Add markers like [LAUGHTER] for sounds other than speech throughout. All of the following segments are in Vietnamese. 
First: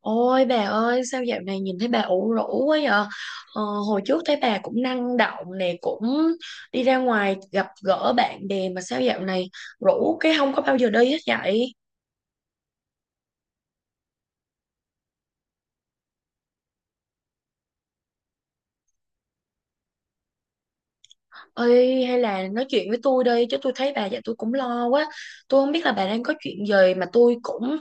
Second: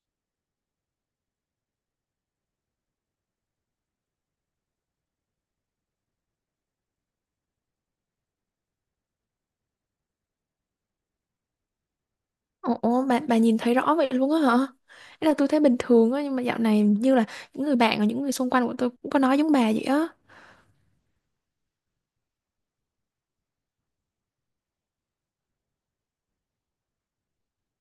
Ôi bà ơi, sao dạo này nhìn thấy bà ủ rũ quá vậy? ờ, Hồi trước thấy bà cũng năng động nè, cũng đi ra ngoài gặp gỡ bạn bè, mà sao dạo này rũ cái không có bao giờ đi hết vậy? Ồ, bà nhìn thấy rõ vậy luôn á hả? Ý là tôi thấy bình thường á, nhưng mà dạo này như là những người bạn và những người xung quanh của tôi cũng có nói giống bà vậy á. Ơi hay là nói chuyện với tôi đi, chứ tôi thấy bà vậy tôi cũng lo quá. Tôi không biết là bà đang có chuyện gì, mà tôi cũng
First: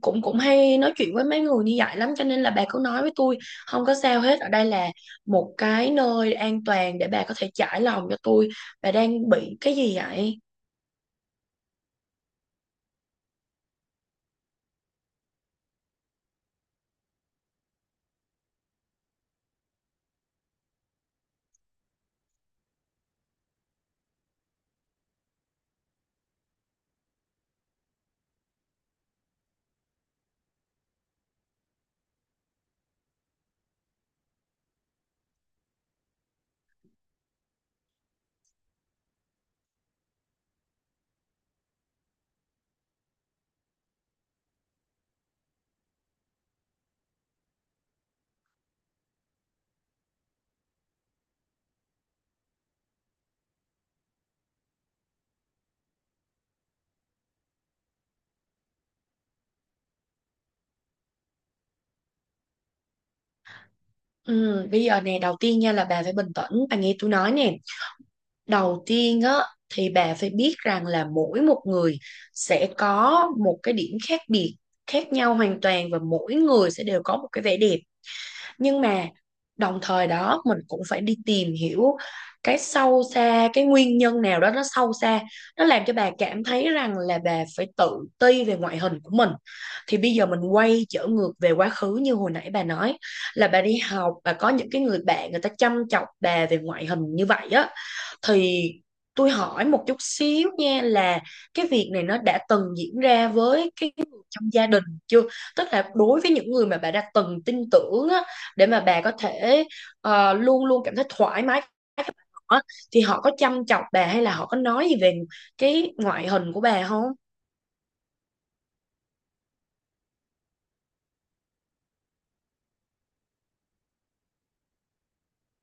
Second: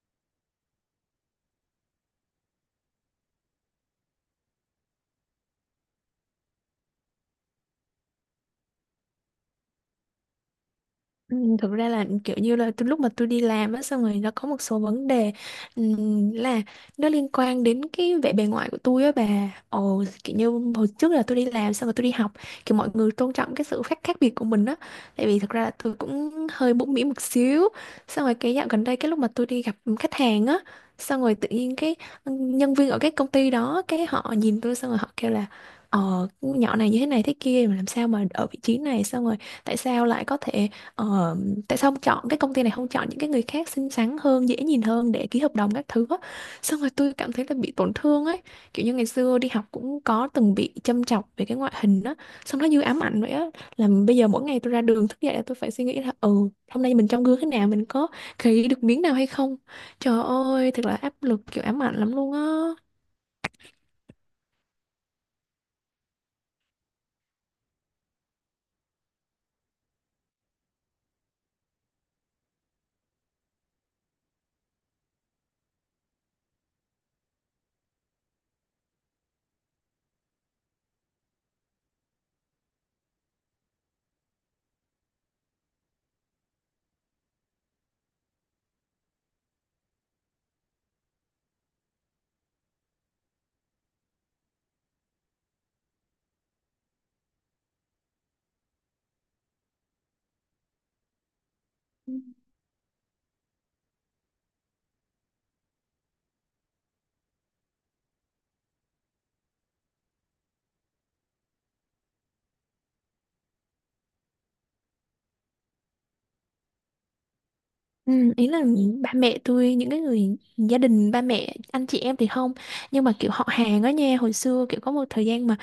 cũng cũng hay nói chuyện với mấy người như vậy lắm, cho nên là bà cứ nói với tôi không có sao hết. Ở đây là một cái nơi an toàn để bà có thể trải lòng cho tôi. Bà đang bị cái gì vậy? Ừ, thực ra là kiểu như là từ lúc mà tôi đi làm á xong rồi nó có một số vấn đề, là nó liên quan đến cái vẻ bề ngoài của tôi á bà. Ồ, kiểu như hồi trước là tôi đi làm xong rồi tôi đi học, kiểu mọi người tôn trọng cái sự khác khác biệt của mình á, tại vì thực ra là tôi cũng hơi bmũn miệng một xíu. Xong rồi cái dạo gần đây, cái lúc mà tôi đi gặp khách hàng á, xong rồi tự nhiên cái nhân viên ở cái công ty đó, cái họ nhìn tôi xong rồi họ kêu là, ờ, nhỏ này như thế này thế kia mà làm sao mà ở vị trí này, xong rồi tại sao lại có thể, ờ, tại sao không chọn cái công ty này, không chọn những cái người khác xinh xắn hơn, dễ nhìn hơn để ký hợp đồng các thứ á. Xong rồi tôi cảm thấy là bị tổn thương ấy, kiểu như ngày xưa đi học cũng có từng bị châm chọc về cái ngoại hình á, xong nó như ám ảnh vậy á. Là bây giờ mỗi ngày tôi ra đường thức dậy là tôi phải suy nghĩ là, ừ, hôm nay mình trong gương thế nào, mình có khỉ được miếng nào hay không. Trời ơi, thật là áp lực, kiểu ám ảnh lắm luôn á. Ừ, bây giờ nè, đầu tiên nha, là bà phải bình tĩnh bà nghe tôi nói nè. Đầu tiên á thì bà phải biết rằng là mỗi một người sẽ có một cái điểm khác biệt, khác nhau hoàn toàn, và mỗi người sẽ đều có một cái vẻ đẹp. Nhưng mà đồng thời đó mình cũng phải đi tìm hiểu cái sâu xa, cái nguyên nhân nào đó nó sâu xa, nó làm cho bà cảm thấy rằng là bà phải tự ti về ngoại hình của mình. Thì bây giờ mình quay trở ngược về quá khứ, như hồi nãy bà nói là bà đi học bà có những cái người bạn người ta chăm chọc bà về ngoại hình như vậy á, thì tôi hỏi một chút xíu nha, là cái việc này nó đã từng diễn ra với cái người trong gia đình chưa? Tức là đối với những người mà bà đã từng tin tưởng á, để mà bà có thể luôn luôn cảm thấy thoải mái với họ á, thì họ có chăm chọc bà, hay là họ có nói gì về cái ngoại hình của bà không? Ừ, ý là ba mẹ tôi, những cái người gia đình ba mẹ anh chị em thì không, nhưng mà kiểu họ hàng á nha, hồi xưa kiểu có một thời gian mà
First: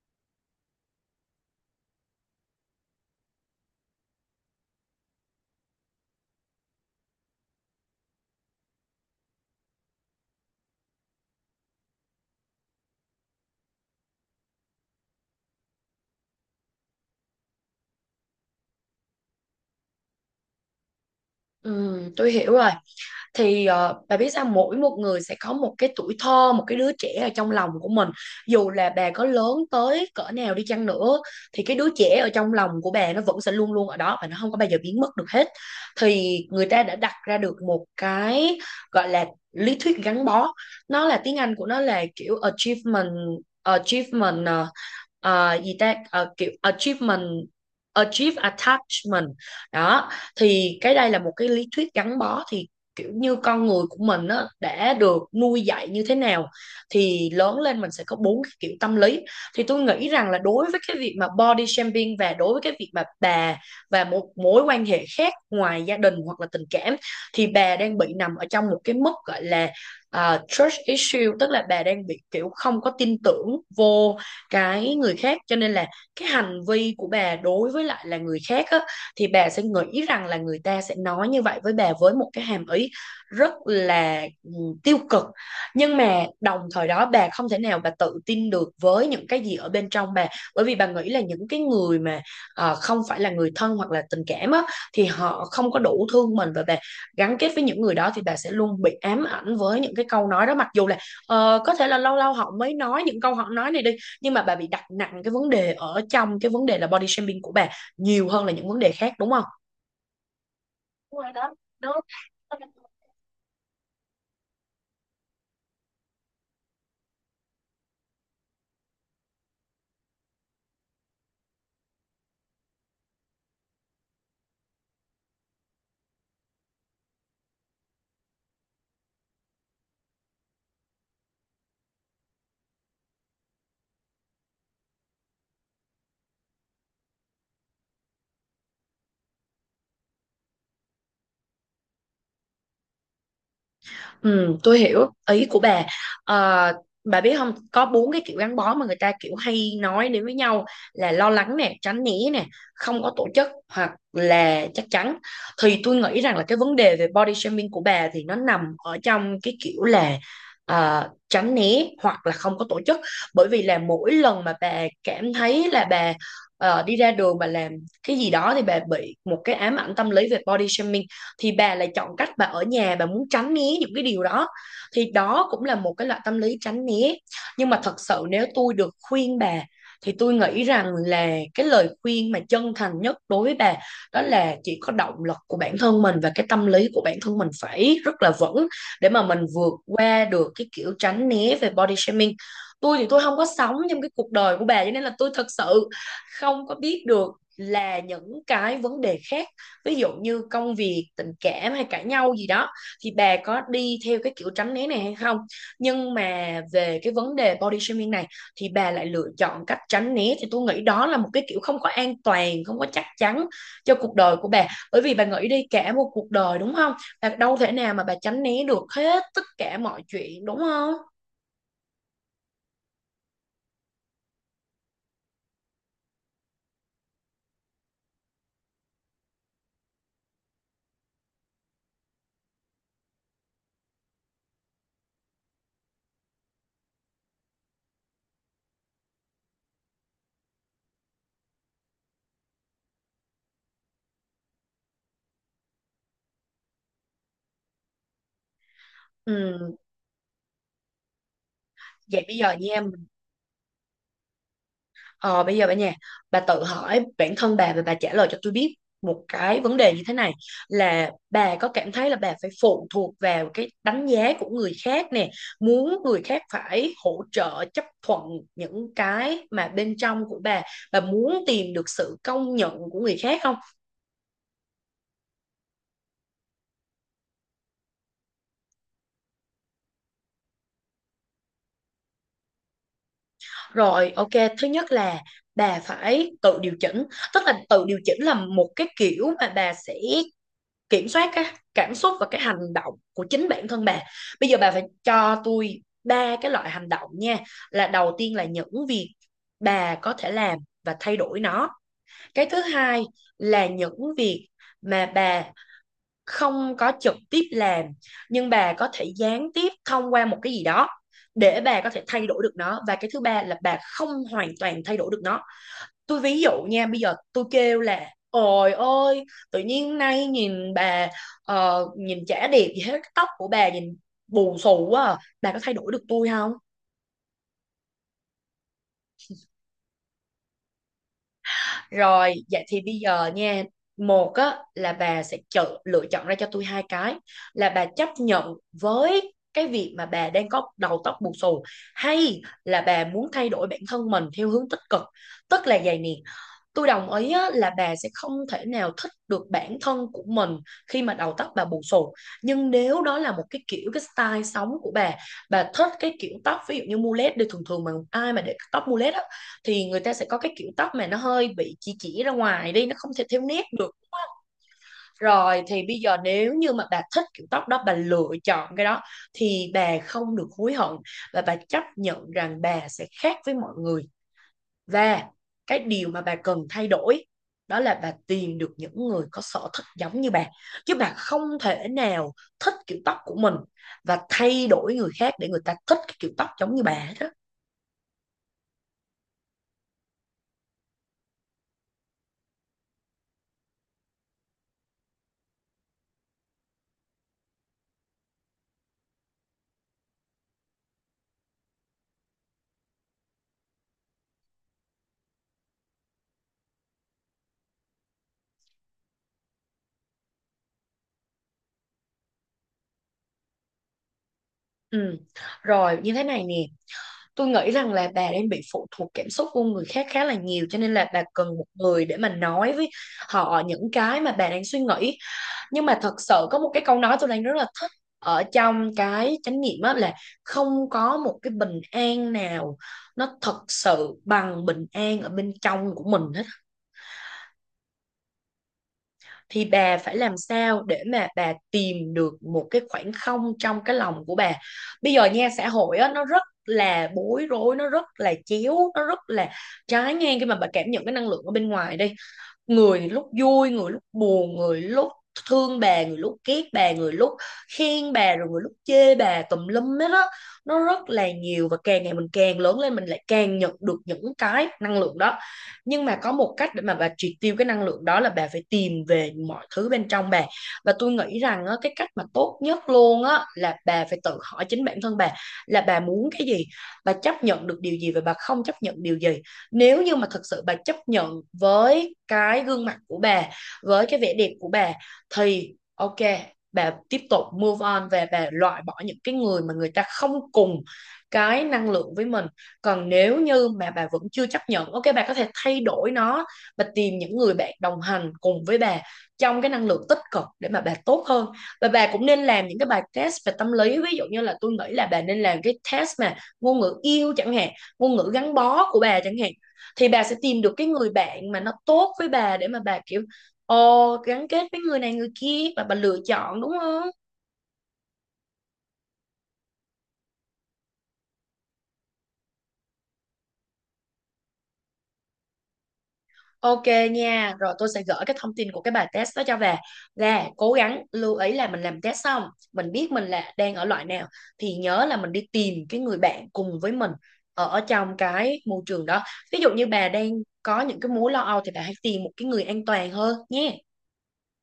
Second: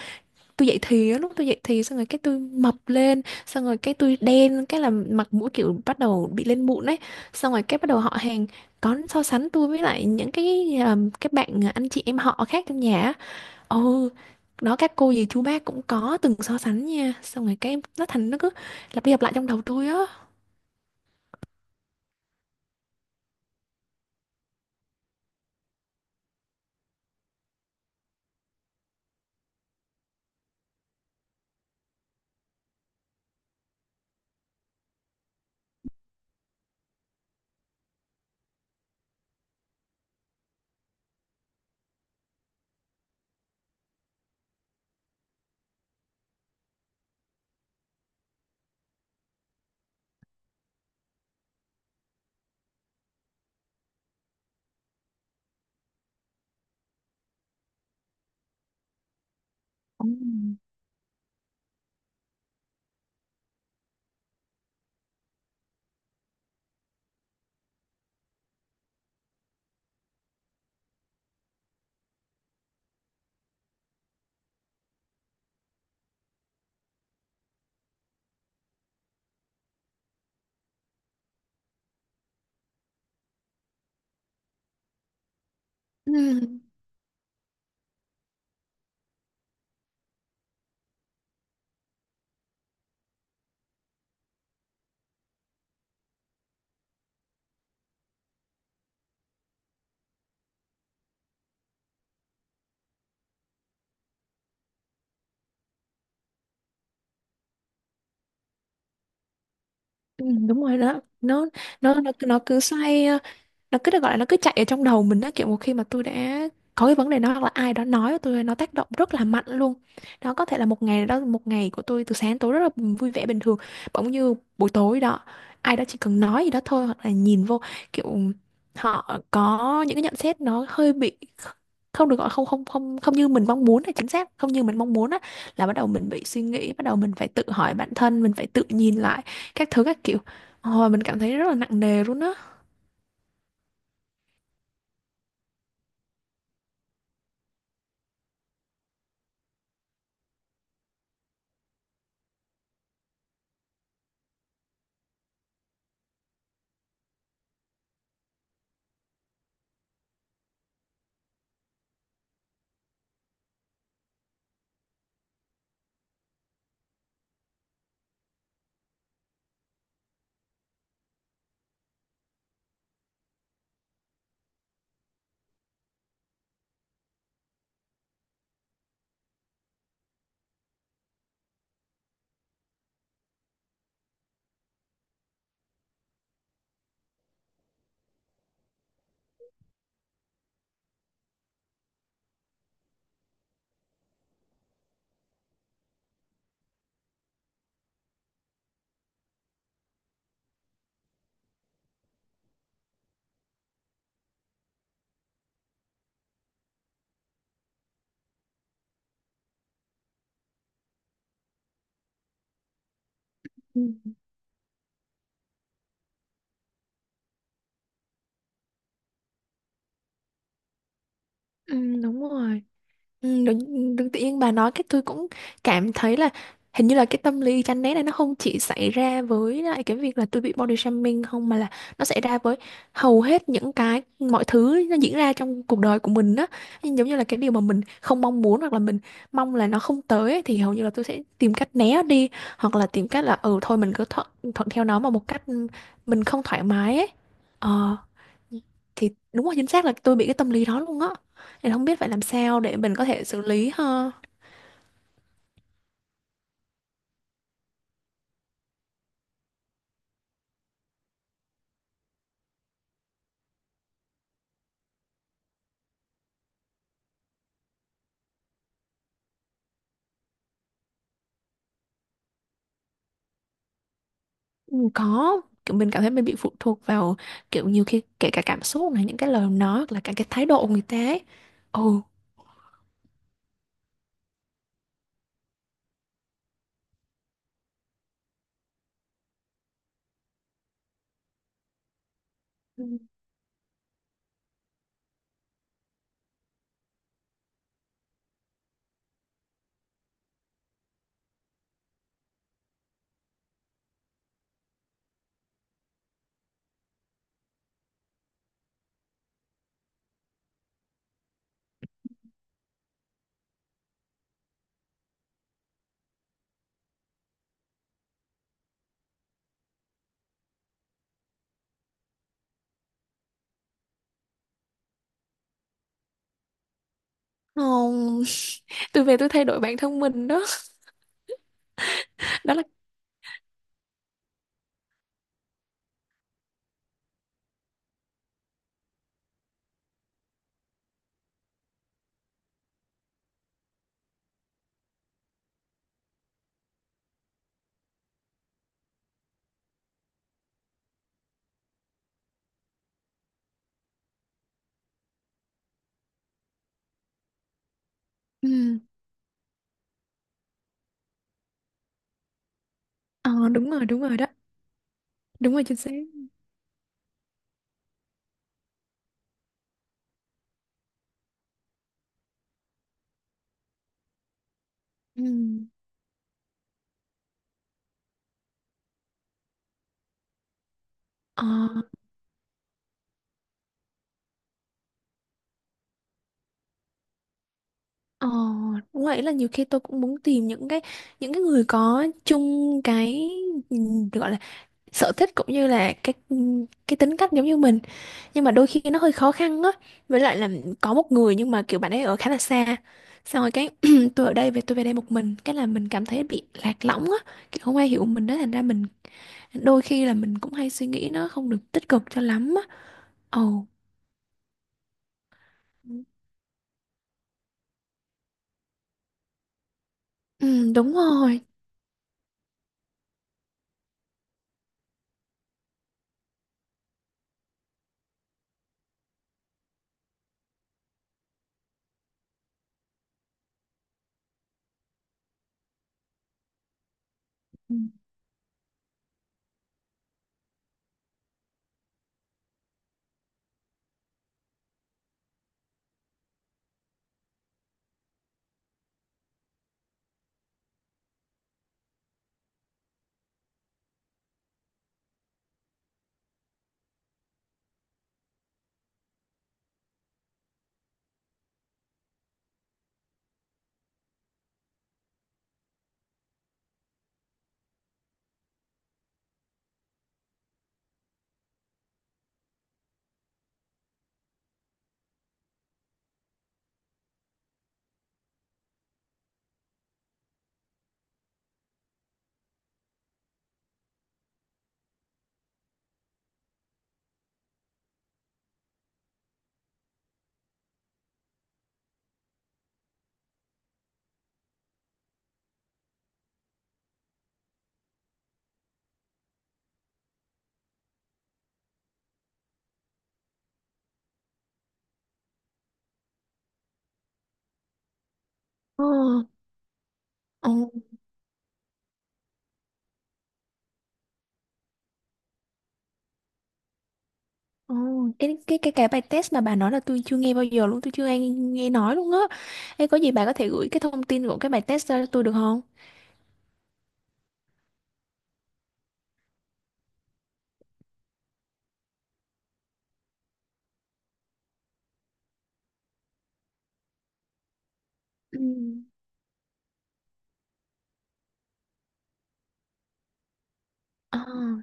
tôi dậy thì á, lúc tôi dậy thì xong rồi cái tôi mập lên, xong rồi cái tôi đen, cái là mặt mũi kiểu bắt đầu bị lên mụn ấy, xong rồi cái bắt đầu họ hàng có so sánh tôi với lại những cái, các bạn anh chị em họ khác trong nhà á. Ừ, đó các cô dì chú bác cũng có từng so sánh nha, xong rồi cái nó thành nó cứ lặp đi lặp lại trong đầu tôi á. Ừ, tôi hiểu rồi. Thì bà biết sao, mỗi một người sẽ có một cái tuổi thơ, một cái đứa trẻ ở trong lòng của mình. Dù là bà có lớn tới cỡ nào đi chăng nữa thì cái đứa trẻ ở trong lòng của bà nó vẫn sẽ luôn luôn ở đó, và nó không có bao giờ biến mất được hết. Thì người ta đã đặt ra được một cái gọi là lý thuyết gắn bó. Nó là tiếng Anh của nó là kiểu achievement, achievement ờ, gì ta. Ờ, Kiểu achieve attachment đó. Thì cái đây là một cái lý thuyết gắn bó. Thì kiểu như con người của mình á, đã được nuôi dạy như thế nào thì lớn lên mình sẽ có bốn cái kiểu tâm lý. Thì tôi Ừ. nghĩ rằng là đối với cái việc mà body shaming, và đối với cái việc mà bà và một mối quan hệ khác ngoài gia đình hoặc là tình cảm, thì bà đang bị nằm ở trong một cái mức gọi là à, trust issue. Tức là bà đang bị kiểu không có tin tưởng vô cái người khác, cho nên là cái hành vi của bà đối với lại là người khác á, thì bà sẽ nghĩ rằng là người ta sẽ nói như vậy với bà với một cái hàm ý rất là tiêu cực. Nhưng mà Ừ. đồng thời đó bà không thể nào bà tự tin được với những cái gì ở bên trong bà. Bởi vì bà nghĩ là những cái người mà không phải là người thân hoặc là tình cảm á, thì họ không có đủ thương mình, và bà gắn kết với những người đó thì bà sẽ luôn bị ám ảnh với những cái câu nói đó. Mặc dù là có thể là lâu lâu họ mới nói những câu họ nói này đi, nhưng mà bà bị đặt nặng cái vấn đề, ở trong cái vấn đề là body shaming của bà nhiều hơn là những vấn đề khác, đúng không? Ừ, đúng rồi đó, Đúng rồi nó đó, nó cứ đúng. xoay, nó cứ được gọi là nó cứ chạy ở trong đầu mình á, kiểu một khi mà tôi đã có cái vấn đề nó, hoặc là ai đó nói với tôi, nó tác động rất là mạnh luôn đó. Có thể là một ngày đó, một ngày của tôi từ sáng đến tối rất là vui vẻ bình thường, bỗng như buổi tối đó ai đó chỉ cần nói gì đó thôi, hoặc là nhìn vô kiểu họ có những cái nhận xét nó hơi bị không được, gọi không, không như mình mong muốn, là chính xác không như mình mong muốn á, là bắt đầu mình bị suy nghĩ, bắt đầu mình phải tự hỏi bản thân, mình phải tự nhìn lại các thứ các kiểu. Ôi, mình cảm thấy rất là nặng nề luôn á. Ừ, tôi hiểu ý của bà. Ờ, bà biết không, có bốn cái kiểu gắn bó mà người ta kiểu hay nói đến với nhau, là lo lắng nè, tránh né nè, không có tổ chức, hoặc là chắc chắn. Thì tôi nghĩ rằng là cái vấn đề về body shaming của bà thì nó nằm ở trong cái kiểu là tránh né hoặc là không có tổ chức. Bởi vì là mỗi lần mà bà cảm thấy là bà đi ra đường mà làm cái gì đó thì bà bị một cái ám ảnh tâm lý về body shaming, thì bà lại chọn cách bà ở nhà, bà muốn tránh né những cái điều đó, thì đó cũng là một cái loại tâm lý tránh né. Nhưng mà thật sự nếu tôi được khuyên bà thì tôi nghĩ rằng là cái lời khuyên mà chân thành nhất đối với bà, đó là chỉ có động lực của bản thân mình và cái tâm lý của bản thân mình phải rất là vững, để mà mình vượt qua được cái kiểu tránh né về body shaming. Tôi thì tôi không có sống trong cái cuộc đời của bà, cho nên là tôi thật sự không có biết được là những cái vấn đề khác, ví dụ như công việc, tình cảm, hay cãi nhau gì đó, thì bà có đi theo cái kiểu tránh né này hay không. Nhưng mà về cái vấn đề body shaming này thì bà lại lựa chọn cách tránh né, thì tôi nghĩ đó là một cái kiểu không có an toàn, không có chắc chắn Ừ. cho cuộc đời của bà. Bởi vì bà nghĩ đi, cả một cuộc đời đúng không, bà đâu thể nào mà bà tránh né được hết tất cả mọi chuyện, đúng không? Ừ, đúng rồi. Ừ, đúng, tự tự nhiên bà nói cái tôi cũng cảm thấy là hình như là cái tâm lý chán ghét này nó không chỉ xảy ra với lại cái việc là tôi bị body shaming không, mà là nó xảy ra với hầu hết những cái mọi thứ nó diễn ra trong cuộc đời của mình đó. Nhưng giống như là cái điều mà mình không mong muốn, hoặc là mình mong là nó không tới ấy, thì hầu như là tôi sẽ tìm cách né đi, hoặc là tìm cách là ừ thôi mình cứ thuận, thuận theo nó mà một cách mình không thoải mái ấy. Ờ, thì đúng là chính Ừ. xác là tôi bị cái tâm lý đó luôn á. Thì không biết phải làm Vậy bây giờ sao để nha, mình có thể xử lý ha. ờ, bây giờ bà, bà tự hỏi bản thân bà và bà trả lời cho tôi biết một cái vấn đề như thế này, là bà có cảm thấy là bà phải phụ thuộc vào cái đánh giá của người khác nè, muốn người khác phải hỗ trợ, chấp thuận những cái mà bên trong của bà muốn tìm được sự công nhận của người khác không? Ừ, có, kiểu mình cảm thấy mình bị phụ thuộc vào, kiểu nhiều khi kể cả cảm xúc này, những cái lời nói hoặc là cả cái thái độ của người ta ấy. Ồ. Rồi, ok, thứ nhất là bà phải tự điều chỉnh. Tức là tự điều chỉnh là một cái kiểu mà bà sẽ kiểm soát cái cảm xúc và cái hành động Ừ. của chính bản thân bà. Bây giờ bà phải cho tôi ba cái loại hành động nha. Là đầu tiên là những việc bà có thể làm và thay đổi nó. Cái thứ hai là những việc mà bà không có trực tiếp làm, nhưng bà có thể gián tiếp thông qua một cái gì đó để bà có thể thay đổi được nó. Và cái thứ ba là bà không hoàn toàn thay đổi được nó. Tôi ví dụ nha, bây giờ tôi kêu là ôi ôi, tự nhiên nay nhìn bà, nhìn chả đẹp gì hết, cái tóc của bà nhìn bù xù quá à. Bà có thay đổi được tôi không? Không, [LAUGHS] tôi về tôi thay đổi bản thân mình đó. Rồi [LAUGHS] Đó là, vậy thì bây giờ nha, một á là bà sẽ chọn, lựa chọn ra cho tôi hai cái, là bà chấp nhận với cái việc mà bà đang có đầu tóc bù xù, hay là bà muốn thay đổi bản thân mình theo hướng tích cực. Tức là vậy nè, tôi đồng ý á, là bà sẽ không thể nào thích được bản thân của mình khi mà đầu tóc bà bù xù. Nhưng nếu đó là một cái kiểu, cái style sống của bà thích cái kiểu tóc ví dụ như mullet đi, thường thường mà ai mà để ừ, tóc mullet á thì người ta sẽ có cái kiểu tóc mà nó hơi bị chỉ ra ngoài đi, nó không thể ờ, theo nét được. đúng rồi đó. Đúng Rồi rồi, chính thì xác. bây giờ nếu như mà bà thích kiểu tóc đó, bà lựa chọn cái đó, thì bà không được hối hận, và bà chấp nhận rằng bà sẽ khác với mọi người. Ừ. Và cái điều mà bà cần thay đổi đó là bà tìm được những người có sở thích giống như bà. Chứ bà không Ờ. thể nào thích kiểu tóc của mình và thay đổi người khác để người ta thích cái kiểu tóc giống như bà hết đó. Ờ, đúng vậy, là nhiều khi tôi cũng muốn tìm những cái người có chung cái, ừ, gọi là sở thích cũng như là cái tính cách giống như mình, nhưng mà đôi khi nó hơi khó khăn á, với lại là có một người nhưng mà kiểu bạn ấy ở khá là xa, xong rồi cái [CLEARS THROAT] tôi ở đây, về tôi về đây một mình cái là mình cảm thấy bị lạc lõng á, kiểu không ai hiểu mình đó, thành ra mình đôi khi là mình cũng hay suy nghĩ nó không được tích cực cho lắm á. Ồ. Ừ. Rồi như thế này nè, tôi nghĩ rằng là bà đang bị phụ thuộc cảm xúc của người khác khá là nhiều, Ừ, cho đúng nên là bà rồi. cần một người để mà nói với họ những cái mà bà đang suy nghĩ. Nhưng mà thật sự có một cái câu nói tôi đang rất là thích ở trong cái chánh niệm á, là không có một cái bình an nào nó thật sự bằng bình an ở bên trong của mình hết. Ừ. Thì bà phải làm sao để mà bà tìm được một cái khoảng không trong cái lòng của bà. Bây giờ nha, xã hội á nó rất là bối rối, nó rất là chéo, nó rất là trái ngang. Khi mà bà cảm nhận cái năng lượng ở bên ngoài đi, người thì lúc vui, người lúc buồn, người lúc thương bà, người lúc ghét bà, người lúc khen bà, rồi người lúc chê bà tùm lum hết á. Nó rất là nhiều, và càng ngày mình càng lớn lên mình lại càng nhận được những cái năng lượng đó. Nhưng mà có một cách để mà bà triệt tiêu cái năng lượng đó, là bà phải tìm về mọi thứ bên trong bà. Và tôi nghĩ rằng á, cái cách mà tốt nhất luôn á, là bà phải tự hỏi chính bản thân bà là bà muốn cái gì, bà chấp nhận được điều gì và bà không chấp nhận điều gì. Nếu như mà thật sự bà chấp nhận với cái gương mặt của bà, với cái vẻ đẹp của bà, thì ok, bà tiếp tục move on, và bà loại bỏ những cái người mà người ta không cùng cái năng lượng với mình. Còn nếu như mà bà vẫn chưa chấp nhận, ok, bà có thể thay đổi nó, bà tìm những người bạn đồng hành cùng với bà trong cái năng lượng tích cực để mà bà tốt hơn. Và bà cũng nên làm những cái bài test về tâm lý, ví dụ như là tôi nghĩ là bà nên làm cái test mà ngôn ngữ yêu chẳng hạn, ngôn ngữ gắn ồ bó của bà chẳng hạn. Thì bà sẽ ồ tìm được cái người bạn mà nó tốt với bà, để mà bà kiểu ồ gắn kết với người này người kia, và bà lựa chọn đúng không. ồ cái bài test mà bà nói là tôi chưa nghe bao giờ luôn, tôi chưa nghe nghe nói luôn á. Ê, có gì bà có thể gửi cái thông tin của cái bài test ra cho tôi được không? Ok nha, rồi tôi sẽ gửi cái thông tin của cái bài test đó cho bà. Là cố gắng lưu ý là mình làm test xong mình biết mình là đang ở loại nào, thì nhớ là mình đi tìm cái người bạn cùng với mình ở ở trong Ừ. cái môi trường đó. Ví dụ như bà đang có những cái mối lo âu thì bà hãy tìm một cái người an toàn hơn nhé. Ờ,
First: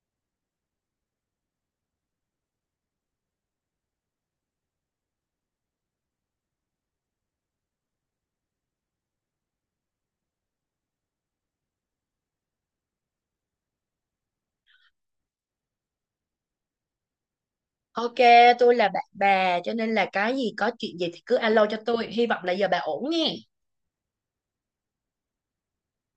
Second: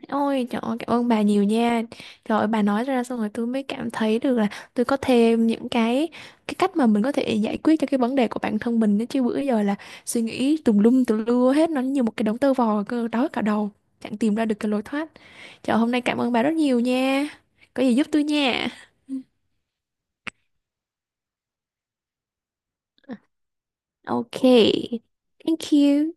ôi trời ơi, cảm ơn bà nhiều nha. Trời ơi, bà nói ra xong rồi tôi mới cảm thấy được là tôi có thêm những cái cách mà mình có thể giải quyết cho cái vấn đề của bản thân mình đó. Chứ bữa giờ là suy nghĩ tùm lum tùm lưa hết, nó như một cái đống tơ vò cơ, đói cả đầu, chẳng tìm ra được cái lối thoát. Trời, hôm nay cảm ơn bà rất nhiều nha. Có gì giúp Ok, tôi nha. tôi là bạn bà cho nên là cái gì, có chuyện gì thì cứ alo cho tôi. Hy vọng là giờ bà ổn nghe. Ok. Thank you.